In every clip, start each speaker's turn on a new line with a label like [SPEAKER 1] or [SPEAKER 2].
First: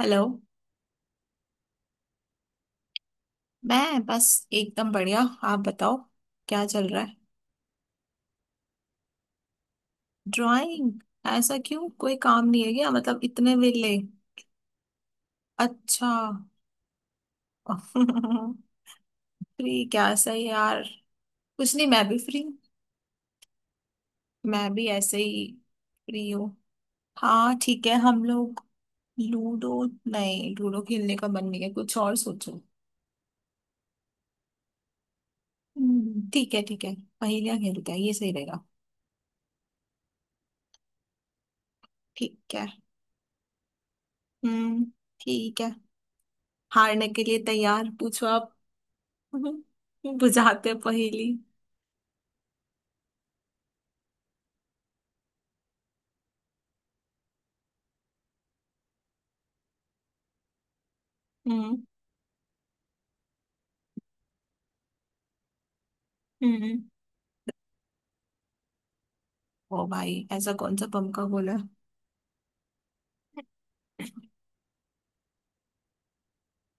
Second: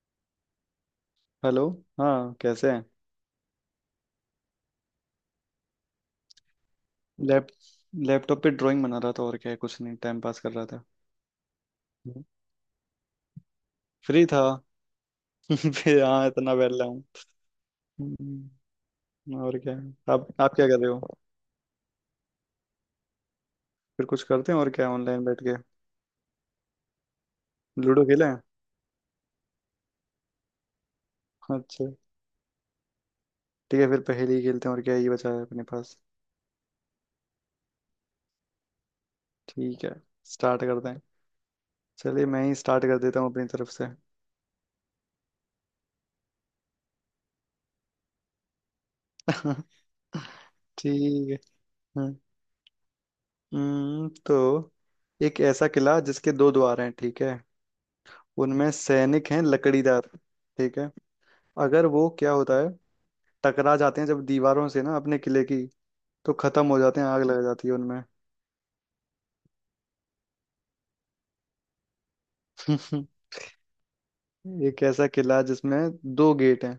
[SPEAKER 1] Hello.
[SPEAKER 2] Hello. हाँ कैसे हैं।
[SPEAKER 1] मैं बस एकदम बढ़िया। आप बताओ क्या चल रहा है।
[SPEAKER 2] लैप लैपटॉप पे ड्राइंग बना रहा था। और क्या है, कुछ नहीं टाइम पास कर रहा था।
[SPEAKER 1] ड्राइंग? ऐसा क्यों, कोई काम नहीं है क्या, मतलब इतने वेले?
[SPEAKER 2] फ्री था। फिर
[SPEAKER 1] अच्छा।
[SPEAKER 2] हाँ इतना बैठा हूँ। हम्म, और क्या
[SPEAKER 1] फ्री
[SPEAKER 2] है?
[SPEAKER 1] क्या
[SPEAKER 2] आप
[SPEAKER 1] सही है
[SPEAKER 2] आप क्या कर
[SPEAKER 1] यार।
[SPEAKER 2] रहे हो।
[SPEAKER 1] कुछ नहीं, मैं भी फ्री।
[SPEAKER 2] फिर कुछ करते हैं
[SPEAKER 1] मैं
[SPEAKER 2] और
[SPEAKER 1] भी
[SPEAKER 2] क्या,
[SPEAKER 1] ऐसे
[SPEAKER 2] ऑनलाइन बैठ
[SPEAKER 1] ही
[SPEAKER 2] के
[SPEAKER 1] फ्री हूँ। हाँ ठीक है,
[SPEAKER 2] लूडो
[SPEAKER 1] हम
[SPEAKER 2] खेलें।
[SPEAKER 1] लोग लूडो? नहीं, लूडो खेलने का मन नहीं है,
[SPEAKER 2] अच्छा
[SPEAKER 1] कुछ और सोचो।
[SPEAKER 2] ठीक है, फिर पहेली खेलते हैं और क्या है, ये बचा है अपने पास।
[SPEAKER 1] ठीक है ठीक है। पहेलियाँ खेलते हैं, ये सही रहेगा।
[SPEAKER 2] ठीक है, स्टार्ट करते हैं। चलिए मैं
[SPEAKER 1] ठीक
[SPEAKER 2] ही
[SPEAKER 1] है।
[SPEAKER 2] स्टार्ट कर देता हूँ अपनी तरफ से।
[SPEAKER 1] हम्म। ठीक है। हारने के लिए तैयार, पूछो आप। बुझाते
[SPEAKER 2] ठीक
[SPEAKER 1] पहेली।
[SPEAKER 2] है। हम्म, तो एक ऐसा किला जिसके दो द्वार हैं, ठीक है। उनमें सैनिक हैं लकड़ीदार, ठीक है।
[SPEAKER 1] हम्म।
[SPEAKER 2] अगर वो क्या होता है, टकरा जाते हैं जब दीवारों से ना अपने किले की, तो खत्म
[SPEAKER 1] हम्म।
[SPEAKER 2] हो जाते हैं, आग लग जाती है उनमें।
[SPEAKER 1] ओ भाई, ऐसा कौन सा बम का गोला है?
[SPEAKER 2] एक ऐसा किला है जिसमें दो गेट हैं,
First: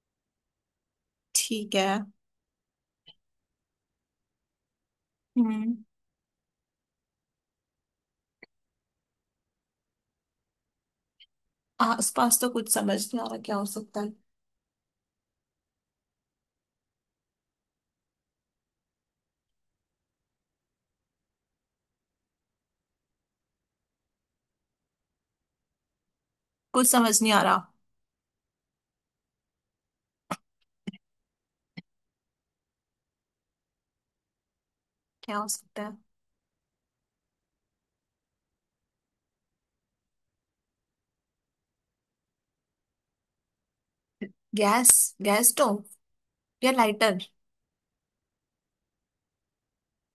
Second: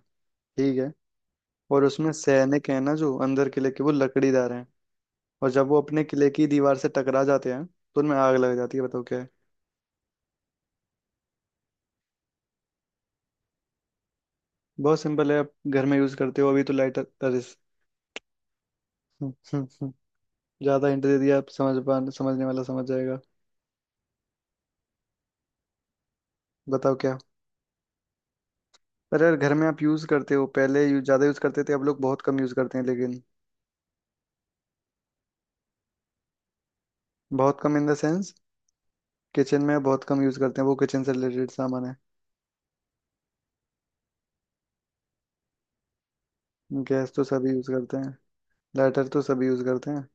[SPEAKER 2] ठीक है।
[SPEAKER 1] ठीक
[SPEAKER 2] और
[SPEAKER 1] है।
[SPEAKER 2] उसमें सैनिक हैं ना जो अंदर किले के, वो लकड़ीदार हैं। और जब
[SPEAKER 1] हम्म।
[SPEAKER 2] वो अपने किले की दीवार से टकरा जाते हैं तो उनमें आग लग जाती है, बताओ क्या है।
[SPEAKER 1] आसपास तो कुछ समझ नहीं आ रहा क्या हो सकता है।
[SPEAKER 2] बहुत सिंपल है, आप घर में यूज करते हो अभी तो, लाइटर अरे। ज्यादा हिंट दे दिया, आप समझ पा, समझने वाला समझ जाएगा।
[SPEAKER 1] कुछ
[SPEAKER 2] बताओ
[SPEAKER 1] समझ
[SPEAKER 2] क्या।
[SPEAKER 1] नहीं आ रहा
[SPEAKER 2] पर यार घर में आप यूज करते हो, पहले यूज ज्यादा यूज करते थे, अब लोग बहुत कम यूज करते हैं लेकिन
[SPEAKER 1] क्या हो सकता है।
[SPEAKER 2] बहुत कम इन द सेंस, किचन में बहुत कम यूज करते हैं, वो किचन से रिलेटेड सामान है।
[SPEAKER 1] गैस, गैस स्टोव, या
[SPEAKER 2] गैस
[SPEAKER 1] लाइटर।
[SPEAKER 2] तो सभी यूज करते हैं, लाइटर तो सभी यूज करते हैं।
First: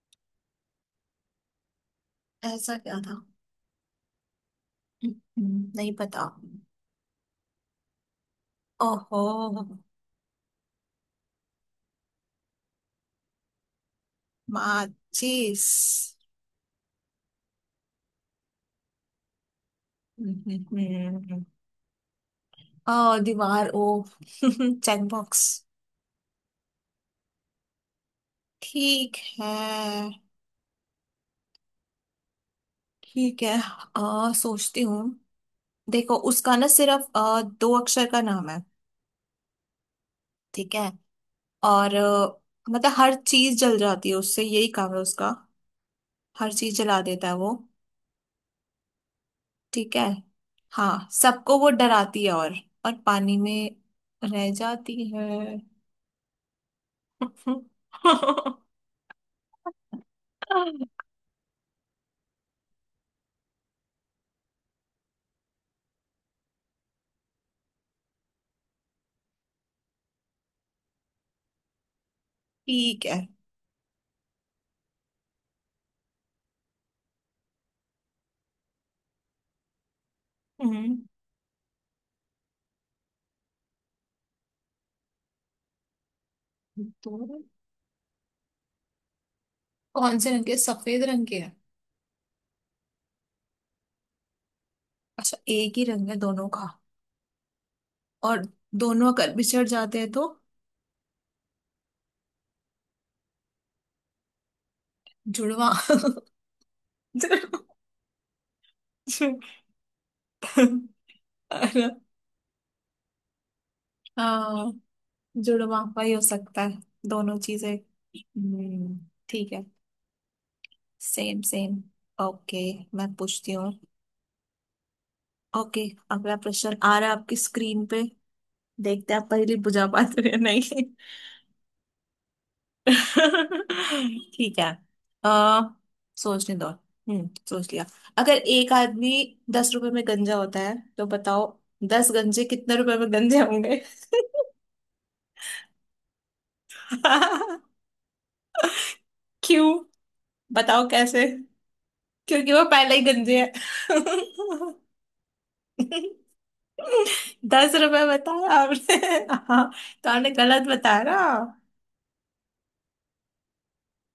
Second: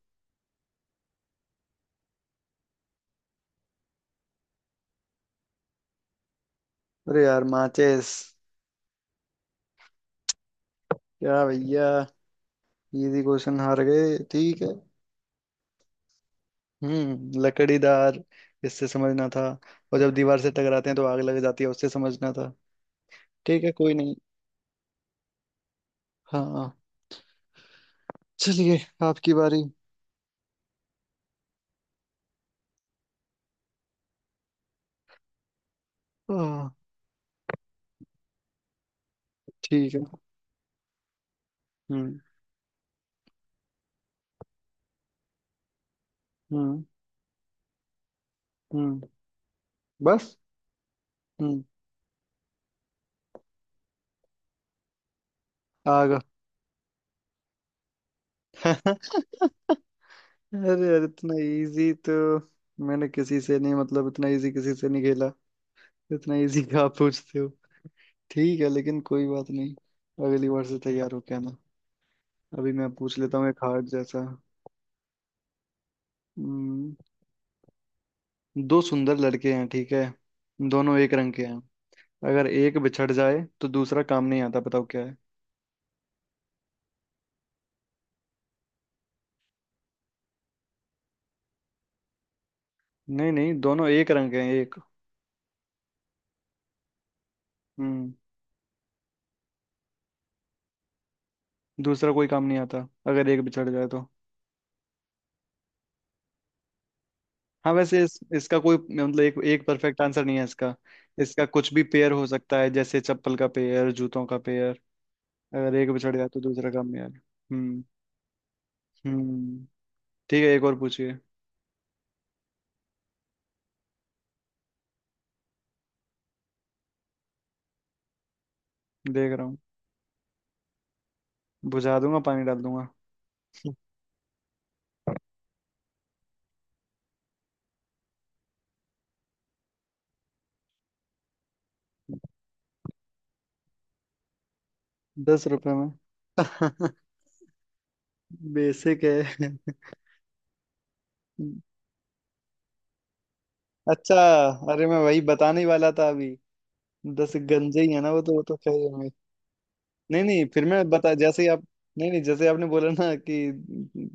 [SPEAKER 1] ऐसा क्या था। नहीं पता।
[SPEAKER 2] अरे यार माचिस।
[SPEAKER 1] ओहो।
[SPEAKER 2] क्या भैया, इजी क्वेश्चन हार गए, ठीक है।
[SPEAKER 1] माचिस।
[SPEAKER 2] लकड़ीदार इससे समझना था, और जब दीवार से
[SPEAKER 1] हम्म।
[SPEAKER 2] टकराते हैं तो आग लग जाती है उससे समझना था।
[SPEAKER 1] ओ,
[SPEAKER 2] ठीक
[SPEAKER 1] दीवार,
[SPEAKER 2] है
[SPEAKER 1] ओ।
[SPEAKER 2] कोई नहीं।
[SPEAKER 1] Check box.
[SPEAKER 2] हाँ चलिए,
[SPEAKER 1] ठीक
[SPEAKER 2] आपकी बारी।
[SPEAKER 1] है। ठीक है। सोचती हूँ। देखो उसका ना
[SPEAKER 2] हाँ
[SPEAKER 1] सिर्फ दो अक्षर का नाम है।
[SPEAKER 2] ठीक है।
[SPEAKER 1] ठीक है। और
[SPEAKER 2] हम्म
[SPEAKER 1] मतलब हर चीज जल जाती है उससे, यही काम है उसका। हर चीज
[SPEAKER 2] हम्म
[SPEAKER 1] जला देता है वो।
[SPEAKER 2] हम्म।
[SPEAKER 1] ठीक है।
[SPEAKER 2] बस।
[SPEAKER 1] हाँ, सबको
[SPEAKER 2] हम्म,
[SPEAKER 1] वो डराती है। और पानी में रह जाती है।
[SPEAKER 2] आ गया। अरे यार इतना इजी तो मैंने किसी से नहीं, मतलब इतना इजी किसी से नहीं खेला। इतना इजी क्या आप पूछते हो। ठीक है लेकिन कोई बात नहीं, अगली बार से तैयार होके आना। अभी मैं
[SPEAKER 1] ठीक
[SPEAKER 2] पूछ
[SPEAKER 1] है।
[SPEAKER 2] लेता हूँ एक हार्ड जैसा। हम्म, दो सुंदर लड़के हैं, ठीक है।
[SPEAKER 1] हम्म।
[SPEAKER 2] दोनों एक रंग के हैं, अगर एक बिछड़ जाए तो दूसरा काम नहीं आता, बताओ क्या है।
[SPEAKER 1] तो कौन से रंग के, सफेद रंग के है?
[SPEAKER 2] नहीं नहीं दोनों एक रंग के हैं एक।
[SPEAKER 1] अच्छा, एक ही रंग है दोनों का।
[SPEAKER 2] हम्म।
[SPEAKER 1] और दोनों अगर बिछड़ जाते हैं तो
[SPEAKER 2] दूसरा कोई काम नहीं आता अगर एक बिछड़ जाए तो।
[SPEAKER 1] जुड़वा।
[SPEAKER 2] हाँ वैसे इसका कोई मतलब, एक एक परफेक्ट आंसर नहीं है इसका।
[SPEAKER 1] जुड़-,
[SPEAKER 2] इसका कुछ भी पेयर हो सकता है, जैसे चप्पल का पेयर, जूतों का पेयर।
[SPEAKER 1] हाँ,
[SPEAKER 2] अगर एक
[SPEAKER 1] जुड़वापा ही
[SPEAKER 2] बिछड़
[SPEAKER 1] हो
[SPEAKER 2] जाए तो
[SPEAKER 1] सकता
[SPEAKER 2] दूसरा
[SPEAKER 1] है।
[SPEAKER 2] का पेयर।
[SPEAKER 1] दोनों चीजें।
[SPEAKER 2] हम्म।
[SPEAKER 1] हम्म। ठीक
[SPEAKER 2] हम्म।
[SPEAKER 1] है।
[SPEAKER 2] ठीक है, एक और पूछिए।
[SPEAKER 1] Same same. ओके, मैं पूछती हूँ। ओके, अगला प्रश्न आ रहा है आपकी स्क्रीन पे। देखते हैं आप
[SPEAKER 2] देख रहा
[SPEAKER 1] पहले
[SPEAKER 2] हूँ,
[SPEAKER 1] बुझा पाते हो या नहीं।
[SPEAKER 2] बुझा दूंगा पानी डाल दूंगा।
[SPEAKER 1] ठीक है। आ, सोचने दो। हम्म, सोच लिया। अगर एक आदमी दस रुपए में गंजा होता है तो बताओ दस गंजे कितने रुपए में गंजे होंगे।
[SPEAKER 2] दस रुपए में। बेसिक है।
[SPEAKER 1] क्यों? बताओ कैसे। क्योंकि वो पहले ही गंजे है।
[SPEAKER 2] अच्छा, अरे मैं वही बताने ही वाला
[SPEAKER 1] दस
[SPEAKER 2] था अभी। दस गंजे ही है
[SPEAKER 1] रुपए
[SPEAKER 2] ना वो तो, वो तो
[SPEAKER 1] बताया आपने।
[SPEAKER 2] खैर।
[SPEAKER 1] हाँ, तो
[SPEAKER 2] नहीं
[SPEAKER 1] आपने
[SPEAKER 2] नहीं फिर
[SPEAKER 1] गलत
[SPEAKER 2] मैं
[SPEAKER 1] बताया
[SPEAKER 2] बता,
[SPEAKER 1] ना।
[SPEAKER 2] जैसे ही आप, नहीं नहीं जैसे आपने बोला ना कि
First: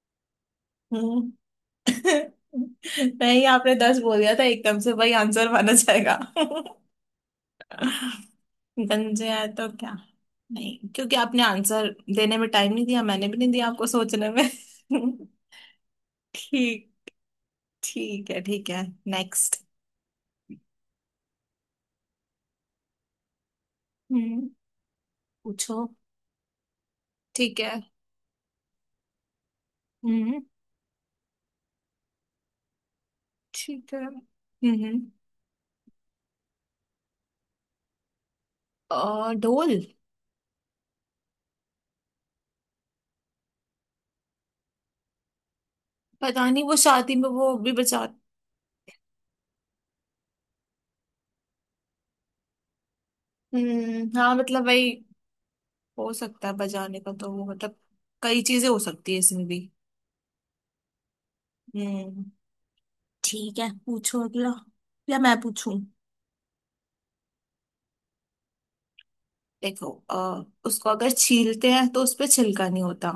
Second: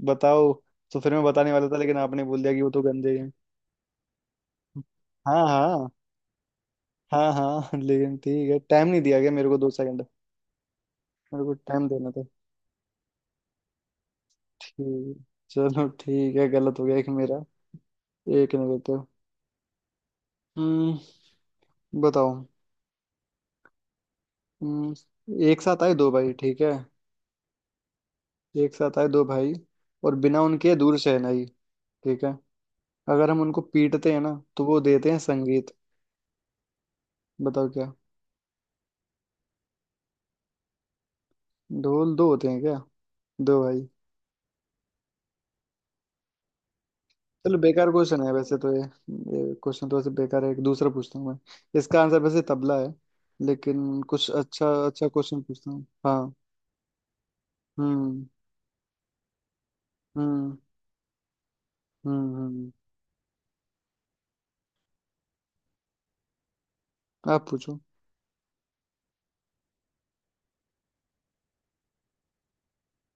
[SPEAKER 2] बताओ, तो फिर मैं
[SPEAKER 1] हम्म।
[SPEAKER 2] बताने वाला था लेकिन आपने बोल दिया कि वो तो गंदे हैं।
[SPEAKER 1] नहीं, आपने दस बोल दिया था एकदम से, वही
[SPEAKER 2] हाँ
[SPEAKER 1] आंसर माना
[SPEAKER 2] हाँ।
[SPEAKER 1] जाएगा।
[SPEAKER 2] हाँ हाँ लेकिन ठीक है, टाइम नहीं दिया
[SPEAKER 1] गंजे
[SPEAKER 2] गया
[SPEAKER 1] आए
[SPEAKER 2] मेरे को,
[SPEAKER 1] तो
[SPEAKER 2] दो
[SPEAKER 1] क्या।
[SPEAKER 2] सेकंड
[SPEAKER 1] नहीं, क्योंकि आपने
[SPEAKER 2] मेरे को टाइम
[SPEAKER 1] आंसर
[SPEAKER 2] देना था।
[SPEAKER 1] देने में टाइम नहीं दिया, मैंने भी नहीं दिया आपको सोचने में।
[SPEAKER 2] ठीक है चलो, ठीक है गलत हो गया एक
[SPEAKER 1] ठीक,
[SPEAKER 2] मेरा।
[SPEAKER 1] ठीक है
[SPEAKER 2] एक नहीं
[SPEAKER 1] ठीक है।
[SPEAKER 2] देते।
[SPEAKER 1] नेक्स्ट।
[SPEAKER 2] हम्म बताओ।
[SPEAKER 1] हम्म।
[SPEAKER 2] हम्म। एक साथ
[SPEAKER 1] पूछो।
[SPEAKER 2] आए दो भाई, ठीक है।
[SPEAKER 1] ठीक है।
[SPEAKER 2] एक साथ आए दो भाई, और
[SPEAKER 1] हम्म।
[SPEAKER 2] बिना उनके दूर से है नहीं, ठीक है। अगर हम उनको
[SPEAKER 1] ठीक है।
[SPEAKER 2] पीटते हैं ना तो वो
[SPEAKER 1] हम्म।
[SPEAKER 2] देते हैं संगीत, बताओ क्या।
[SPEAKER 1] ढोल।
[SPEAKER 2] ढोल दो होते हैं क्या, दो भाई।
[SPEAKER 1] पता नहीं, वो शादी में वो
[SPEAKER 2] चलो
[SPEAKER 1] भी
[SPEAKER 2] बेकार क्वेश्चन
[SPEAKER 1] बजाते।
[SPEAKER 2] है वैसे तो, ये क्वेश्चन तो वैसे बेकार है, एक दूसरा पूछता हूँ मैं। इसका आंसर वैसे तबला है, लेकिन
[SPEAKER 1] हम्म,
[SPEAKER 2] कुछ
[SPEAKER 1] हाँ मतलब
[SPEAKER 2] अच्छा
[SPEAKER 1] वही
[SPEAKER 2] अच्छा क्वेश्चन पूछता हूँ
[SPEAKER 1] हो
[SPEAKER 2] हाँ।
[SPEAKER 1] सकता है, बजाने का तो वो मतलब
[SPEAKER 2] हम्म
[SPEAKER 1] कई चीजें हो सकती है इसमें भी।
[SPEAKER 2] हम्म
[SPEAKER 1] हम्म।
[SPEAKER 2] हम्म हम्म
[SPEAKER 1] ठीक है, पूछो अगला, या मैं पूछूं?
[SPEAKER 2] आप पूछो।
[SPEAKER 1] देखो उसको अगर छीलते हैं तो उसपे छिलका नहीं होता।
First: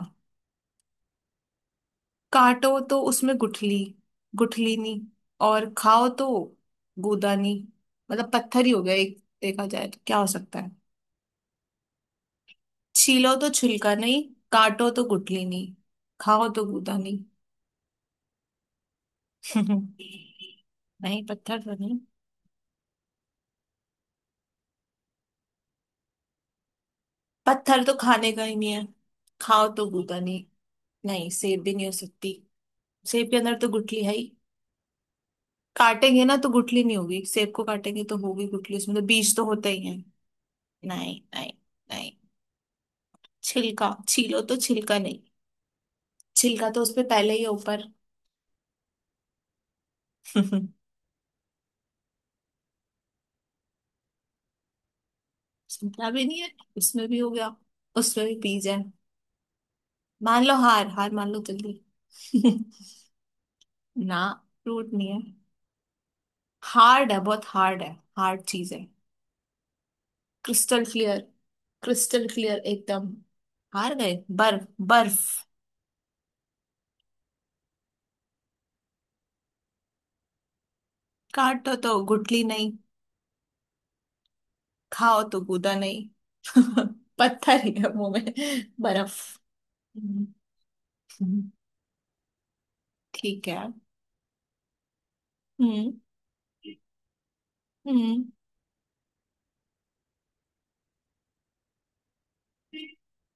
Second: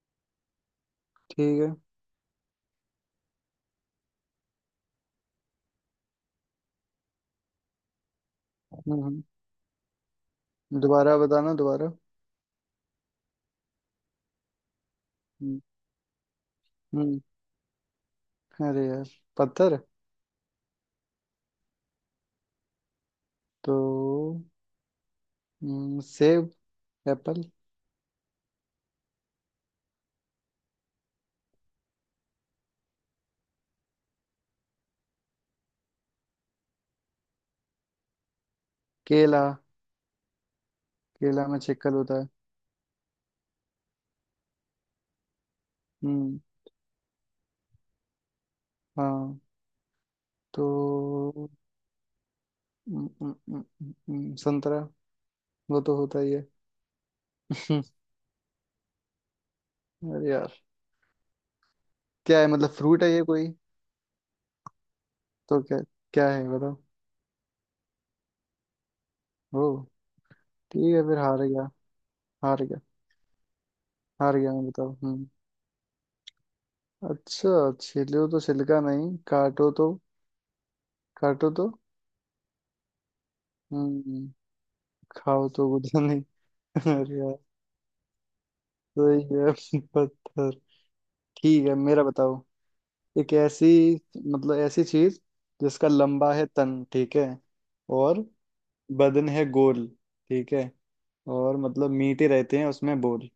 [SPEAKER 2] ठीक है।
[SPEAKER 1] काटो तो उसमें गुठली, गुठली नहीं। और खाओ तो गूदा नहीं। मतलब पत्थर ही हो गया
[SPEAKER 2] हम्म
[SPEAKER 1] एक,
[SPEAKER 2] हम्म।
[SPEAKER 1] देखा जाए तो क्या हो सकता है।
[SPEAKER 2] दोबारा बताना दोबारा।
[SPEAKER 1] छीलो तो छिलका नहीं, काटो तो गुठली
[SPEAKER 2] हम्म
[SPEAKER 1] नहीं, खाओ तो गूदा
[SPEAKER 2] हम्म।
[SPEAKER 1] नहीं।
[SPEAKER 2] अरे यार, पत्थर।
[SPEAKER 1] नहीं पत्थर तो नहीं।
[SPEAKER 2] तो सेब, एप्पल,
[SPEAKER 1] पत्थर तो खाने का ही नहीं है। खाओ तो गूदा नहीं। नहीं, सेब भी नहीं हो सकती। सेब के अंदर तो गुठली है ही, काटेंगे ना तो गुठली नहीं होगी, सेब को काटेंगे तो होगी गुठली, उसमें तो बीज
[SPEAKER 2] केला।
[SPEAKER 1] तो होते ही है। नहीं
[SPEAKER 2] केला
[SPEAKER 1] नहीं
[SPEAKER 2] में छिक्कल
[SPEAKER 1] नहीं,
[SPEAKER 2] होता है।
[SPEAKER 1] छिलका छीलो तो छिलका नहीं।
[SPEAKER 2] हम्म
[SPEAKER 1] छिलका तो उसपे पहले ही है ऊपर।
[SPEAKER 2] हाँ, तो हम्म, हम्म, हम्म, संतरा। वो तो
[SPEAKER 1] छिलका
[SPEAKER 2] होता
[SPEAKER 1] भी
[SPEAKER 2] ही
[SPEAKER 1] नहीं
[SPEAKER 2] है।
[SPEAKER 1] है। उसमें भी हो गया।
[SPEAKER 2] हम्म,
[SPEAKER 1] उसमें भी बीज है।
[SPEAKER 2] अरे
[SPEAKER 1] मान
[SPEAKER 2] यार,
[SPEAKER 1] लो, हार हार मान लो जल्दी।
[SPEAKER 2] क्या है, मतलब फ्रूट है ये कोई।
[SPEAKER 1] ना, फ्रूट नहीं है।
[SPEAKER 2] तो क्या, क्या है बताओ।
[SPEAKER 1] हार्ड है, बहुत हार्ड है। हार्ड चीज है।
[SPEAKER 2] ओ
[SPEAKER 1] क्रिस्टल
[SPEAKER 2] ठीक है, फिर
[SPEAKER 1] क्लियर।
[SPEAKER 2] हार गया,
[SPEAKER 1] क्रिस्टल क्लियर
[SPEAKER 2] हार गया।
[SPEAKER 1] एकदम। हार गए।
[SPEAKER 2] हार गया मैं,
[SPEAKER 1] बर्फ।
[SPEAKER 2] बताओ
[SPEAKER 1] बर्फ।
[SPEAKER 2] हम्म। अच्छा, छिलो तो छिलका नहीं, काटो तो, काटो तो।
[SPEAKER 1] काटो तो गुठली नहीं,
[SPEAKER 2] हम्म।
[SPEAKER 1] खाओ तो
[SPEAKER 2] खाओ तो
[SPEAKER 1] गूदा
[SPEAKER 2] गुदा
[SPEAKER 1] नहीं।
[SPEAKER 2] नहीं। अरे यार,
[SPEAKER 1] पत्थर ही है मुंह में,
[SPEAKER 2] तो
[SPEAKER 1] बर्फ।
[SPEAKER 2] ये
[SPEAKER 1] हम्म,
[SPEAKER 2] पत्थर। ठीक है मेरा बताओ। एक
[SPEAKER 1] ठीक है।
[SPEAKER 2] ऐसी, मतलब ऐसी चीज, जिसका
[SPEAKER 1] हम्म।
[SPEAKER 2] लंबा है तन, ठीक है। और
[SPEAKER 1] हम्म।
[SPEAKER 2] बदन है गोल, ठीक है। और मतलब मीठे रहते हैं उसमें बोल।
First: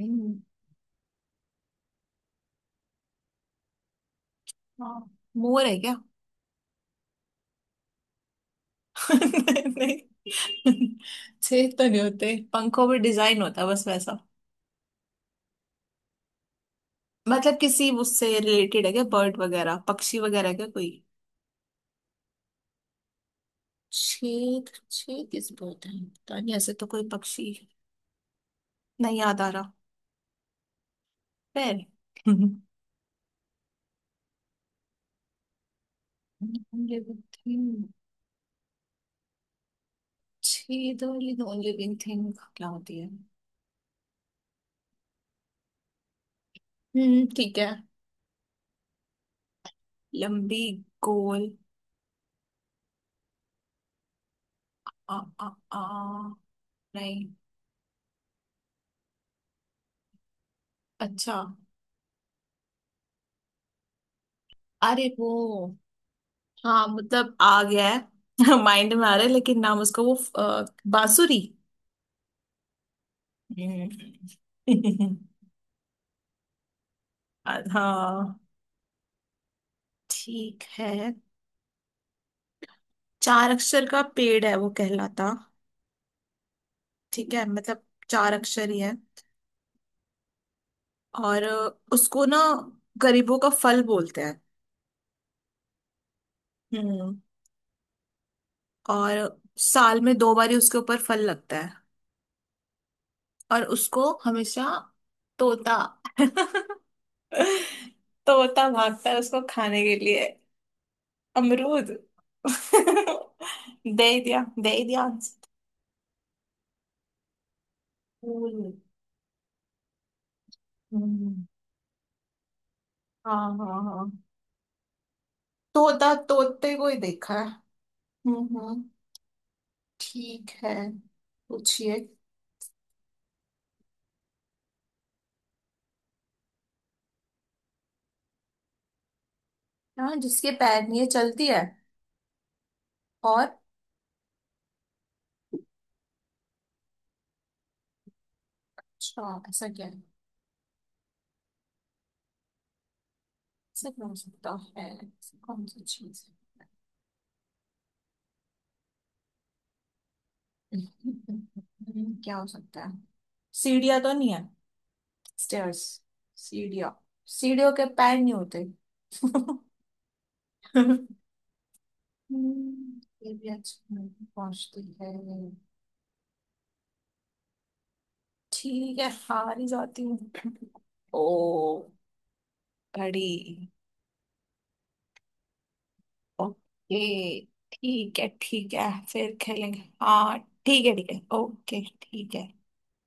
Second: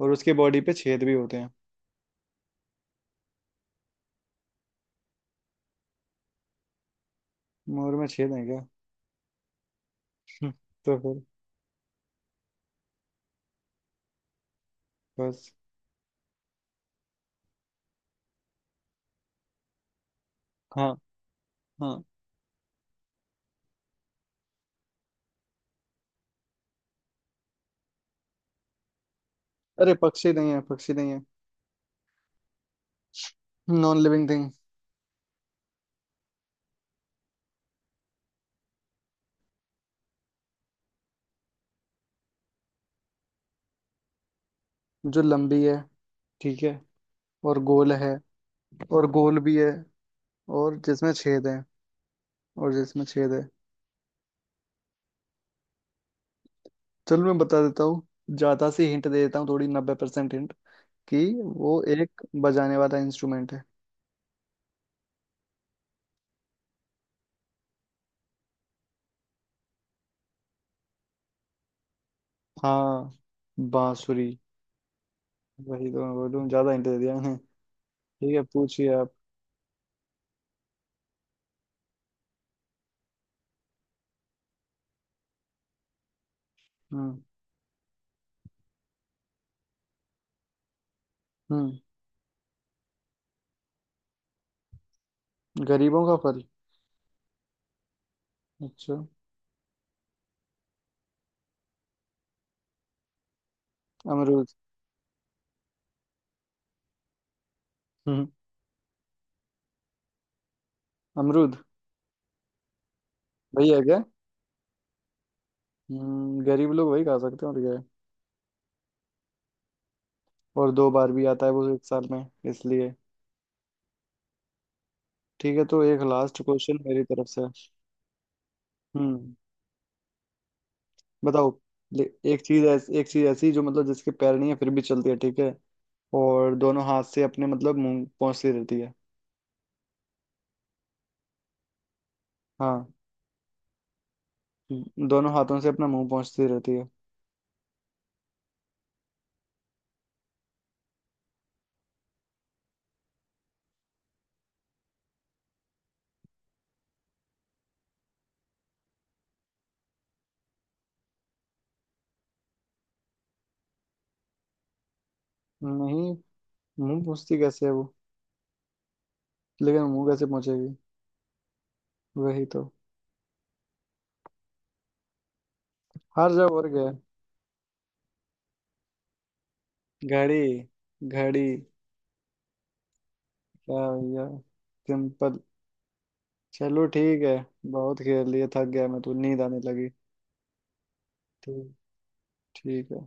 [SPEAKER 2] और उसकी बॉडी पे छेद भी होते हैं।
[SPEAKER 1] हाँ। मोर है क्या?
[SPEAKER 2] मोर में छेद है क्या।
[SPEAKER 1] नहीं,
[SPEAKER 2] हम्म, तो फिर
[SPEAKER 1] छेद तो नहीं होते, पंखों पे डिजाइन होता है बस वैसा।
[SPEAKER 2] बस।
[SPEAKER 1] मतलब किसी उससे रिलेटेड है क्या, बर्ड वगैरह, पक्षी वगैरह क्या कोई?
[SPEAKER 2] हाँ हाँ।
[SPEAKER 1] छींक छींक किस पर होता है पता नहीं, ऐसे तो कोई पक्षी नहीं याद आ रहा।
[SPEAKER 2] अरे पक्षी नहीं है, पक्षी नहीं है,
[SPEAKER 1] पैर?
[SPEAKER 2] Non living thing.
[SPEAKER 1] Living thing? छेद वाली नॉन लिविंग थिंग क्या होती है?
[SPEAKER 2] जो लंबी है, ठीक है,
[SPEAKER 1] हम्म, ठीक
[SPEAKER 2] और
[SPEAKER 1] है।
[SPEAKER 2] गोल है, और गोल भी है,
[SPEAKER 1] लंबी,
[SPEAKER 2] और जिसमें छेद
[SPEAKER 1] गोल।
[SPEAKER 2] है, और जिसमें छेद है।
[SPEAKER 1] आ आ आ
[SPEAKER 2] चलो
[SPEAKER 1] नहीं।
[SPEAKER 2] मैं बता देता हूँ, ज्यादा सी हिंट दे देता हूँ थोड़ी, 90% हिंट, कि
[SPEAKER 1] अच्छा।
[SPEAKER 2] वो एक बजाने वाला इंस्ट्रूमेंट है।
[SPEAKER 1] अरे वो, हाँ मतलब आ गया है, माइंड में आ रहा है लेकिन नाम उसका वो बांसुरी।
[SPEAKER 2] हाँ बांसुरी,
[SPEAKER 1] हम्म।
[SPEAKER 2] वही तो, मैं बोलूँ ज्यादा हिंट दे दिया मैंने।
[SPEAKER 1] हाँ।
[SPEAKER 2] ठीक है पूछिए आप।
[SPEAKER 1] ठीक है। चार अक्षर का पेड़ है वो कहलाता।
[SPEAKER 2] हम्म
[SPEAKER 1] ठीक है, मतलब चार अक्षर ही है। और
[SPEAKER 2] हम्म
[SPEAKER 1] उसको ना गरीबों का फल बोलते हैं।
[SPEAKER 2] गरीबों का फल।
[SPEAKER 1] हम्म।
[SPEAKER 2] अच्छा,
[SPEAKER 1] और साल में दो बार ही उसके ऊपर फल लगता है। और उसको
[SPEAKER 2] अमरूद।
[SPEAKER 1] हमेशा तोता,
[SPEAKER 2] हम्म,
[SPEAKER 1] तोता भागता है उसको खाने के लिए।
[SPEAKER 2] अमरूद।
[SPEAKER 1] अमरूद।
[SPEAKER 2] वही है क्या।
[SPEAKER 1] दे ही दिया, दे ही दिया।
[SPEAKER 2] गरीब लोग वही खा सकते हैं और क्या है।
[SPEAKER 1] हम्म,
[SPEAKER 2] और दो बार भी आता है वो एक साल में, इसलिए।
[SPEAKER 1] हाँ हाँ हाँ।
[SPEAKER 2] ठीक है तो एक
[SPEAKER 1] तोता,
[SPEAKER 2] लास्ट
[SPEAKER 1] तोते
[SPEAKER 2] क्वेश्चन
[SPEAKER 1] को ही
[SPEAKER 2] मेरी तरफ
[SPEAKER 1] देखा है।
[SPEAKER 2] से।
[SPEAKER 1] हम्म।
[SPEAKER 2] हम्म
[SPEAKER 1] ठीक है।
[SPEAKER 2] बताओ।
[SPEAKER 1] पूछिए।
[SPEAKER 2] ले- एक चीज ऐसी जो, मतलब जिसके पैर नहीं है फिर भी चलती है, ठीक है। और दोनों हाथ से अपने मतलब मुंह पहुंचती रहती है।
[SPEAKER 1] हाँ जिसके पैर नहीं है, चलती है।
[SPEAKER 2] हाँ
[SPEAKER 1] और
[SPEAKER 2] दोनों हाथों से अपना मुंह पहुंचती रहती है।
[SPEAKER 1] अच्छा, ऐसा क्या है? ऐसा क्या हो सकता है? ऐसी कौन सी चीज है? क्या हो सकता है? सीढ़ियाँ तो नहीं है, स्टेयर्स,
[SPEAKER 2] नहीं।
[SPEAKER 1] सीढ़ियाँ?
[SPEAKER 2] मुंह पहुंचती कैसे
[SPEAKER 1] सीढ़ियों
[SPEAKER 2] है
[SPEAKER 1] के
[SPEAKER 2] वो,
[SPEAKER 1] पैर नहीं होते।
[SPEAKER 2] लेकिन मुंह कैसे पहुंचेगी, वही तो।
[SPEAKER 1] ये भी अच्छा, नहीं पहुंचती है।
[SPEAKER 2] हार जाओ और क्या है?
[SPEAKER 1] ठीक है, हार ही जाती हूँ।
[SPEAKER 2] घड़ी।
[SPEAKER 1] ओ,
[SPEAKER 2] घड़ी,
[SPEAKER 1] घड़ी।
[SPEAKER 2] क्या भैया, सिंपल। चलो ठीक है।
[SPEAKER 1] ओके
[SPEAKER 2] बहुत
[SPEAKER 1] ठीक है,
[SPEAKER 2] खेल लिए, थक
[SPEAKER 1] ठीक
[SPEAKER 2] गया
[SPEAKER 1] है
[SPEAKER 2] मैं, तो
[SPEAKER 1] फिर
[SPEAKER 2] नींद आने
[SPEAKER 1] खेलेंगे।
[SPEAKER 2] लगी।
[SPEAKER 1] हाँ ठीक है ठीक है,
[SPEAKER 2] ठीक
[SPEAKER 1] ओके, ठीक है।
[SPEAKER 2] ठीक है।